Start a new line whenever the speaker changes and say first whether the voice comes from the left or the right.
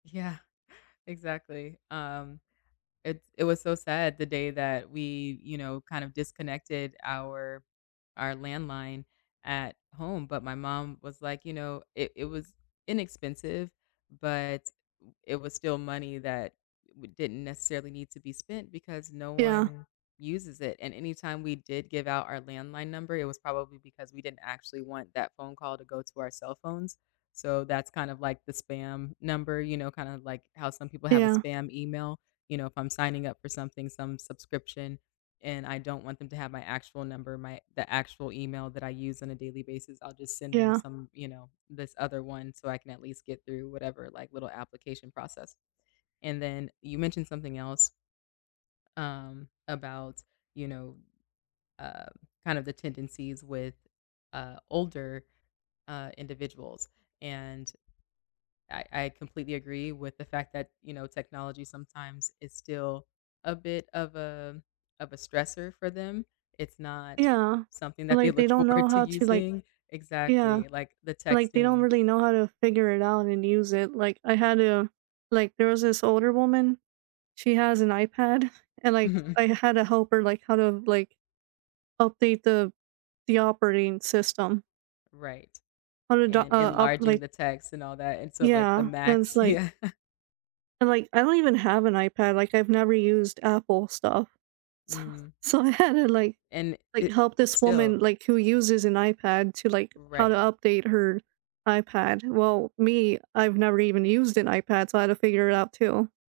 left: Yeah, exactly. Um, it it was so sad the day that we, you know, kind of disconnected our our landline at home, but my mom was, like, you know, it it was inexpensive, but oo it was still money that w didn't necessarily need to be spent because no
right: Yeah.
left: one uses it. And anytime we did give out our landline number, it was probably because we didn't actually want that phone call to go to our cell phones. So that's kind of, like, the spam number, you know, kind of, like, how some people have a
right: Yeah.
left: spam email, you know, if I'm signing up for something, some subscription, and I don't want them to have my actual number, my the actual email that I use on a daily basis, I'll just send them
right: Yeah.
left: some, you know, this other one so I can at least get through whatever, like, little application process. And then you mentioned something else Um, about, you know, uh, kind of the tendencies with, uh, older, uh, individuals, and I I completely agree with the fact that, you know, technology sometimes is still a bit of a of a stressor for them. It's not
right: Yeah.
left: something that they
right: Like, they
left: look
right: don't
left: forward
right: know
left: to
right: how to, like
left: using
right: yeah,
left: exactly, like, the
right: like, they don't
left: texting.
right: really know how to figure it out and use it. Like I had a like, there was this older woman, she has an iPad and, like,
left: Mhm.
right: I had to help her, like, how to, like, update the the operating system.
left: Right,
right: How to the uh,
left: and
right: up,
left: enlarging
right: like
left: the text and all that, and so, like, the
right: Yeah, and it's,
left: max,
right: like
left: yeah.
right: and, like, I don't even have an iPad, like I've never used Apple stuff. So
left: Mm.
right: so I had to, like
left: And
right: like,
left: it
right: help this
left: still
right: woman, like, who uses an iPad to, like how to
left: Right.
right: update her iPad. Well, me, I've never even used an iPad, so I had to figure it out too.